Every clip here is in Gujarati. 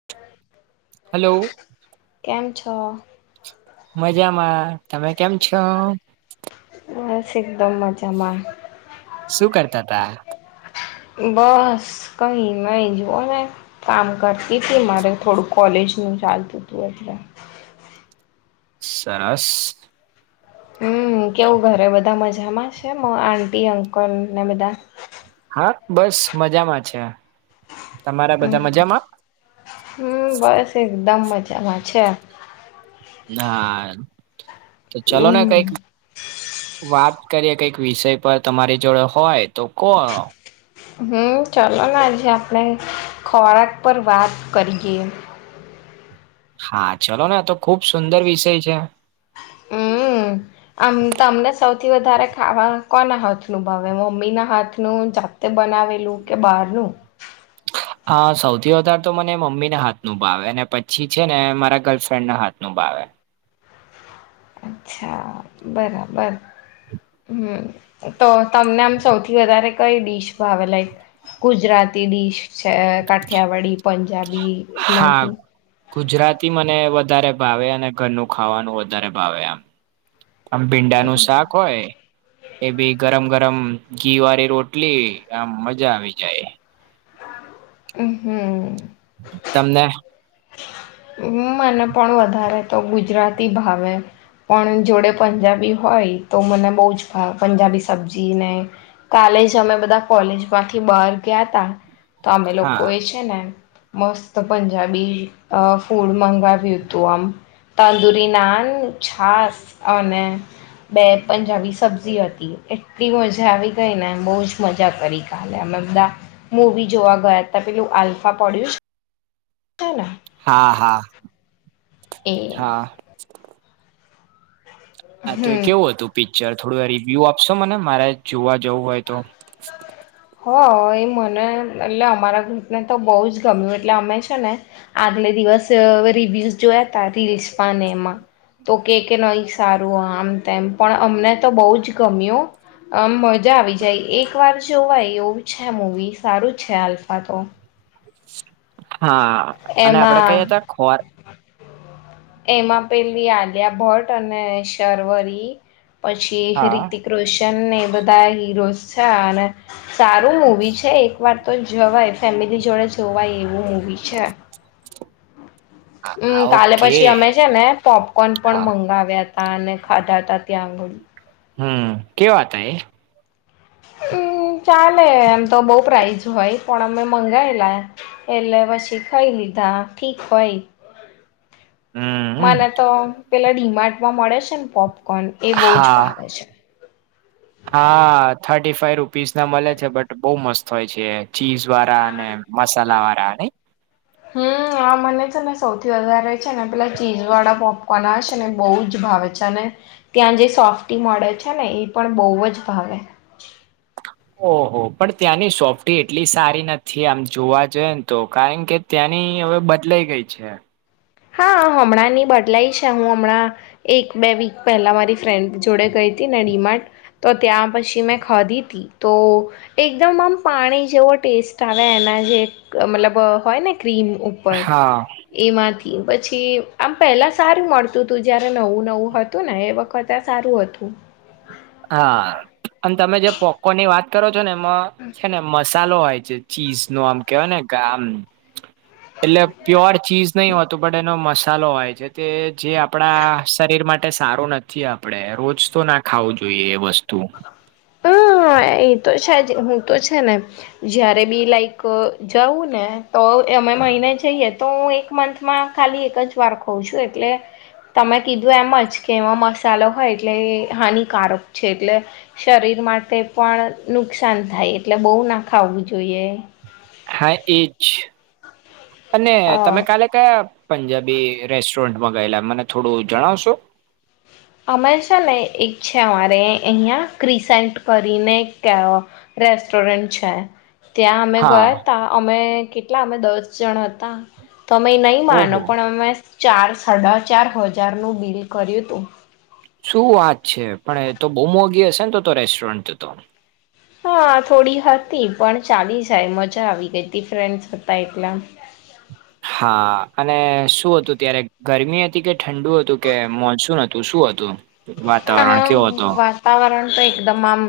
[inaudible] હાલો. કેમ છો? મજામાં તમે કેમ છો? બસ એકદમ મજામાં શું કરતાતા? બસ કઈ નય જુઓ ને કામ કરતીતી મારે થોડું કોલેજનું ચાલતુંતું એટલે સરસ. હમ કેવું ઘરે બધા મજામાં છે, આટી અંકલ ને બધા? હા બસ મજામાં છે. તમારા બધા હમ્મ મજામાં? તે એકદમ મજામાં છે. ના તો ચાલો ને કઈક હમ્મ વાત કરીએ કઈક વિષય પર તમારી જોડે હોય તો કો હમ ચલો ને આજે આપણે ખોરાક પર વાત કરીએ હા ચલો ને તો ખુબ સુંદર વિષય છે. [inaudible] આમ તમને સૌથી વધારે ખાવા કોના હાથ નુ ભાવ મમ્મી ના હાથનું જા તે બનાવેલું કે બહારનું હા સૌથી વધારે તો મને મમ્મી ના હાથનુ ભાવે અને પછી છે, ને મારા ગર્લફ્રેન્ડ ના હા નું ભાવે અચ્છા બરાબર હમ. તો તમને આમ સૌથી વધારે કઈ ડીશ ભાવે લાઈક ગુજરાતી ડીશ છે, કાઠિયાવાડી પંજાબી હા એમાંથી ગુજરાતી મને વધારે ભાવે અને ઘરનું ખાવાનું વધારે ભાવે આમ અમ ભીંડાનું શાક હોય એ બી ગરમ ગરમ ઘી વારી રોટલી આમ મજા આવી જાય હમ. તમને હ મને પણ વધારે તો ગુજરાતી ભાવે પણ જોડે પંજાબી હોય તો મને બો જ ભા પંજાબી સબ્જી ને કાલે જ અમે બધા કોલેજમાંથી બહાર ગયા તા તો અમે લોકો હા એ છે, ને મસ્ત પંજાબી અ ફૂડ મંગાવ્યુંતું આમ તંદૂરી નાન, છાસ અને બે પંજાબી સબ્જી હતી એટલી મજા આવી ગઈ ને બો જ મજા કરી કાલે અમે બધા મૂવી જોવા ગયાતા પેલું આલ્ફા પડ્યું [inaudible] હા હા. એમ હા આ તો એ હમ કેવું હતું પિક્ચર થોડું રિવ્યુ આપશો મને મારે જોવા જવું હોય તો હો એ મને એટલે અમારા ગ્રુપને તો બો જ ગમ્યું એટલે અમે છે, ને આગલે દિવસ રિવ્યુઝ જોયા તા રીલ્સમાં ને એમાં તો કે કે નહી સારું આમ તેમ પણ અમને તો બો જ ગમ્યું અમ મજા આવી જાય એક વાર જોવાય એવું છે, મૂવી સારું છે, આલ્ફા તો હા. અને આપડે એમાં કહીએ હતા ખોર એમાં પેલી આલિયા ભટ્ટ અને શર્વરી પછી હા રીતિક રોશનને એ બધા હીરોઝ છે, અને સારું મૂવી છે, એક વાર તો જવાય ફેમિલી જોડે જોવાય એવું મૂવી છે. હમ હા કાલે ઓકે પછી અમે છે, ને પોપકોન પણ હા મંગાવ્યા તા અનેને ખાધા તા ત્યાં આગળી હમ કેવા હતા એ? હમ ચાલે એમ તો બો પ્રાઇઝ હોય પણ અમે મંગાયેલા એટલે પછી ખઈ લીધા ઠીક હોય. હમ મને તો પેલા ડીમાર્ટમાં મળે છે, ને પોપકોર્ન એ બો જ હા ભાવે છે. હા થર્ટી ફાઈવ રૂપીસ ના મળે છે બટ બઉુ મસ્ત હોય છે ચીઝ વાળા, અને મસાલા વાળા નઈ. હા. હમ આ મને છે ને સૌથી વધારે છે ને પેલા ચીઝ વાળા પોપકોર્ન આવે શે ને બહુ જ ભાવે, છે ને ત્યાં જે સોફ્ટી મડે છે ને એ પણ બહુ જ ભાવે. ઓહો પણ ત્યાંની સોફ્ટી એટલી સારી નથી આમ જોવા જોઈએ તો કારણ કે ત્યાંની હવે બદલાઈ ગઈ છે. હા હમણાં ની બદલાઈ છે હું હમણાં, એક બે વીક પહેલા મારી ફ્રેન્ડ જોડે ગઈ હતી ને ડીમાર્ટ, તો ત્યાં પછી મેં ખાધી હતી તો, એકદમ આમ પાણી જેવો ટેસ્ટ આવે એના જે મતલબ હોય ને ક્રીમ ઉપ પર હા. એ માથી પછી આમ પહેલાં સારું મળતું હતું જ્યારે નવું નવું હતું ને એ વખતે આ સારું હતું. હા અને તમે જે પોપકો ની વાત કરો છો ને એમાં, [inaudible] છે ને મસાલો હોય છે ચીઝ નો આમ કેવાય ને કે આમ, એટલે પ્યોર ચીઝ, નહીં હોતું બટ એનો મસાલો હોય છે તે જે આપણા શરીર માટે સારું નથ થી આપણેે રોજ તો ના ખાવું જોઈએ એ વસ્તુ હમ એ તો છેજ હું તો છે ને, જયારે બી લાઈક જવું ને તો અમે મહિને જઈએ તો હું એક મંથ માં ખાલી એક જ વાર ખઉં છું એટલે, તમે કીધું એમ જ કે એમાં મસાલો હોય એટલે એ હાનિકારક છે એટલે, શરીર માટે પણ નુકસાન થાય એટલે બહુ ના ખાવું જોઈએ. હા એજ, અને હા તમે કાલે કયા પંજાબી રેસ્ટોરન્ટમાં ગયેલા મને થોડું જણાવશો? અમે છે ને એક છે મારે અહીંયા ક્રિસેન્ટ કરીને [unintelligible] રેસ્ટોરંન્ટ છે. ત્યાં અમે હા ગયા તા અમે કેટલા અમે દસ જણ હતા. તમે નહી માનો ઓહો પણ અમે ચાર સાડા ચાર હજાર નું બિલ કર્યું હતું. શું વાત છે પણ એ તો બહુ મોગી હસે ન તો તો રેસ્ટોરન્ટ તો, હા થોડી હતી પણ ચાલી જાય મજા આવી ગઈ હતી ફ્રેન્ડસ હતા એટલા, હા અને શું હતું ત્યારે ગરમી હતી કે ઠંડુ હતું કે મોનસૂન હ તું શું હતું વાતાવરણ હા કેવો હતો. વાતાવરણ તો એકદમ આમ,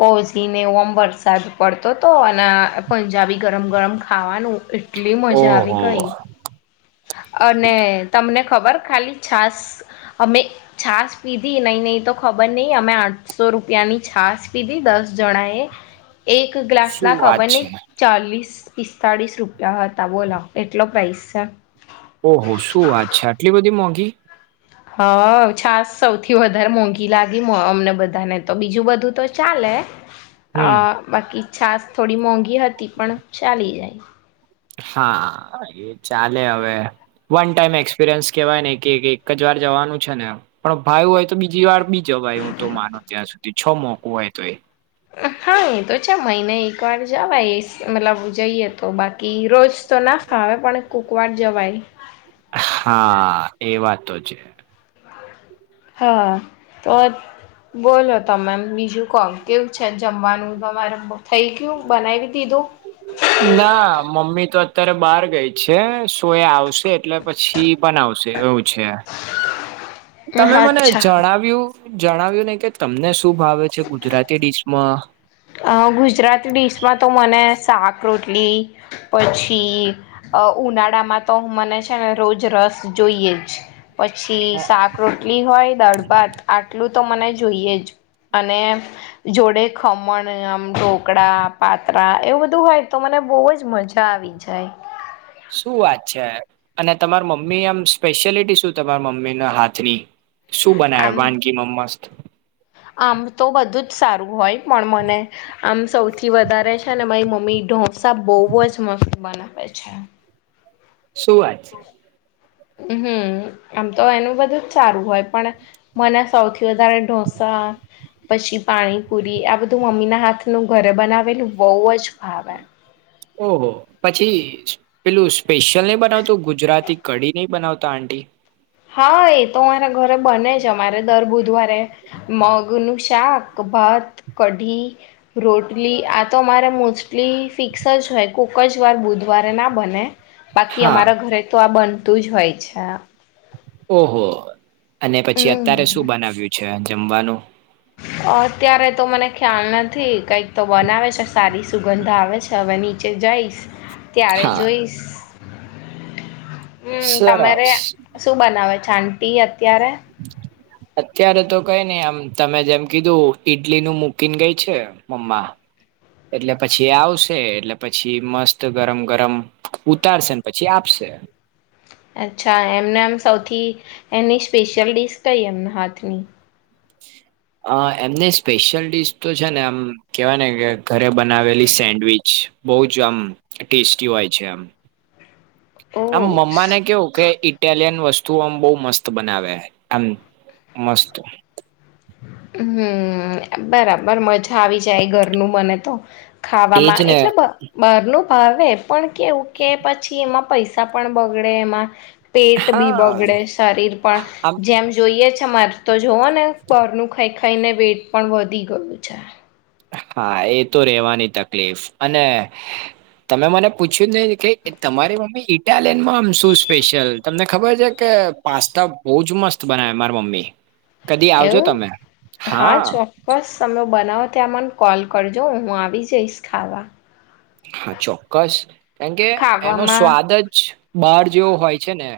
કોઝીને એવું ઓમ વરસાદ પડતો હતો અને પંજાબી ગરમ ગરમ ખાવાનું, એટલી મજા આવી ઓહો ગઈ. અને તમને ખબર ખાલી છાસ અમે, છાશ પીધી નહી નહી તો ખબર નહી અમે આઠસો રૂપિયા ની છાસ પીધી દસ જણા એ, એક શું ગ્લાસના વાત ખબર નહી, છે ચાલીસ પિસ્તાળીસ રૂપિયા હતા બોલો એટલો પ્રાઇસ સ, ઓહો શું વાત છે આટલી બધી મોંઘી. હ છાસ સૌથી વધારે મોંઘી લાગી અમને બધાને તો બીજું બધું તો ચાલે, અ હમ બાકી છાસ થોડી મોંઘી હતી પણ ચાલી જાય. હા એ ચાલે હવે. વન ટાઈમ એક્સપિરિયન્સ કેહેવાય ને કે એક જ વાર જવાનું છે ન પણ ફાયું હોય તો બીજી વાર બી જવાય હું તો માનું ત્યાં સુધી છ મોકું હોય તો એ અ હા એતો છે મહિને એક વાર જવાઇ સ મતલબ જઈએ તો બાકી રોજ તો ના હવે પણ કોક વાર જવાઇ હા એ વાત તો છે. હા તો બોલો તમ એમ બીજું કો કેવું છે જમવાનું તમારે થઈ ગયું બનાવી દીધું ના મમ્મી તો અત્યારે બહાર ગઈ છે સો એ આવશે એટલે પછી બનાવશે એવું છે તમે મને અચ્છા જણાવ્યું જણાવ્યું નઈ કે તમને શું ભાવે છે ગુજરાતી ડિશમાં? અ ગુજરાતી ડિશમાં તો મને શાક રોટલી પછી અ ઉનાળામાં તો મને છે ને રોજ રસ જોઈએ જ પછી શાક રો લી હોય દાળભાત આટલું તો મને જોઈએ જ અને જોડે ખમ મન આમ ઢોકળા પાત્રા એવું બધું હોય તો મને બહુજ મજા આવી જાય. શું વાત છે અને તમાર મમ્મી આમ સ્પેશિયાલિટી શું તમારા મમ્મીના હાથ ની? શું બનાવે આમ વાનગી માં મસ્ત? આમ તો બધું જ સારું હોય પણ મને આમ સૌથી વધારે છે મારી મમ્મી ઢોસા બહુ જ મસ્ત બનાવે છે. સુ વાત છે હમ્મ આમ તો એનું બધું જ સારું હોય પણ મને સૌથી વધારે ઢોસા પછી પાણીપુરી આ બધું મમ્મીના હાથનું ઘરે બનાવેલું બઉ અજ ભાવે ઓહો પછી જ પેલું સ્પેશિયલ નહી બનાવતું ગુજરાતી કઢી નહી બનાવતા આંટી હા એતો મારા ઘરે બને જ અમારે દર બુધવારે મગનું શાક ભાત કઢી રોટલી આતો અમારે મોસ્ટલી ફિક્સ જ હોય કોક જ વાર બુધવારે ના બને બાકી હા અમારા ઘરે તો આ બનતું જ હોય છે. ઓહો અને પછી અત્યારે હમ શું બનાવ્યું છે જમવાનું? અત્યારે તો મને ખ્યાલ નથી કઈક તો બનાવે છે સારી સુગંધ આવે છે અવ એની ચે જઈશ ત્યારે હા જોઈશ હમ્મ તમારે સરસ શું બનાવે છે આટી અત્યારે? અત્યારે તો કઈ નઈ આમ તમે જેમ કીધું ઈડલી નું મુૂકીને ગઈ છે મમ્મા એટલે પછી આવશે એટલે પછી મસ્ત ગરમ ગરમ ઉતારશે ને પછી આપશે અચ્છા એમને આમ સૌથી એની સ્પેશિયલ ડડીશ કઈ એમને હાથની? અ એમને સ્પેશિયલ ડીશ તો છે ને આમ કેવાય ને કે ઘરે બનાવેલી સેન્ડવીચ બહુ જ આમ ટેસ્ટી હોય છે આમ હ આમ મમ્મા ને કેવું કે ઈટ ઇટાલિયન વસ્તુઓ આમ બહ મસ્ત બનાવે એમ મસ્ત હમ્મ બરાબર મજા આવી જાય ઘરનું મને તો એજ ખાવામાં ને એટલે બ બાર નું ભાવે પણ કેવું કે પછી એમાં પૈસા પણ બગડે એમાં પેટ બી હા બગડે શરીર પણ આમ જેમ જોઈએ છે મારે તો જુઓ ને બારનું ખાઈ ખાઈને વેટ પણ વધી ગયું છે. હા એ તો રહેેવાની તકલીફ અને તમે મને પૂછ્યું નહી કે તમારી મમ્મી ઇટાલિયનમાં આમ શું સ્પેશિયલ તમને ખબર છે કે પાસ્તા બહુ જ મસ્ત બનાય મારી મમ્મી કદી આવજો એવું તમે હા ચો ક્કસ તમે બનાવો ત્યાં મને કોલ કરજો હું આવી જઈશ ખાવા. હા ચોક્કસ કેંકે એનો ખાવામાં સ્વાદ જ બહાર જેવો હોય છે ને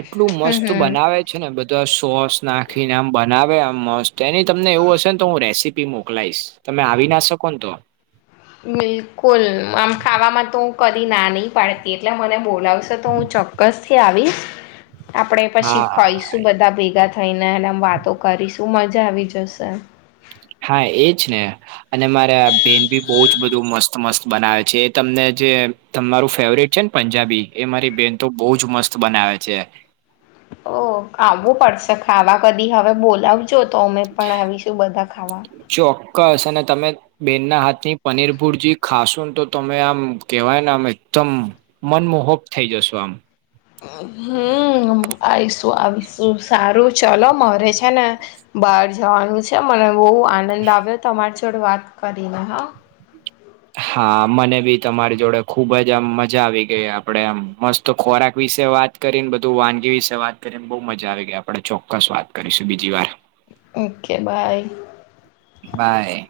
એટલું હમ્મ મસ્ત હમ્મ બનાવે છે ને બધા સોસ નાખીને આમ બનાવે આમ મસ્ત એની તમને એવું હશે ને તો હું રેસીપી મોકલાઈશ તમે આવી ના શકો ન તો બિલકુલ આમ ખાવામાં તો હું કદી ના નહીં પાડતી એટલે મને બોલાવશેો તો હું ચો ક્કસથી આવીશ આપડે પછી હા ખઈશું બધા ભેગા થઈને એ આમ વાતો કરીશું મજા આવી જશે. હા એજ ને અને મારા બેન ભી બો જ બધું મસ્ત મસ્ત બનાવે છે એ તમને જે તમારું ફેવરેટ છે ને પંજાબી એ મારી બેહેન તો બહુજ મસ્ત બનાવે છે. ઓ આવું પડશે ખાવા કદી હવે બોલાવજો તો અમે પણ આવીશું બધા ખાવા. ચોક્કસ અને તમે બેન ના હાથ ની પનીર ભુરજી ખાશુ ને તો તમે આમ કેવાય ને આમ એકદમ મનમોહક થઈ જશો આમ હમ્મ આઈશું આવીશું સારું ચલો મારે છે ને બહાર જવાનું છે મને બહુ આનંદ આવ્યો તમારી જોડે વાત કરીને હા હા મને બી તમારી જોડે ખુબ જ આમ મજા આવી ગઈ આપડે આમ મસ્ત ખોરાક વિશે વાત કરીને બધું વાનગી વિશે વાત કરીને બહુ મજા આવી ગઈ આપણે ચોક્કસ વાત કરીશું બીજી વાર. Okay bye by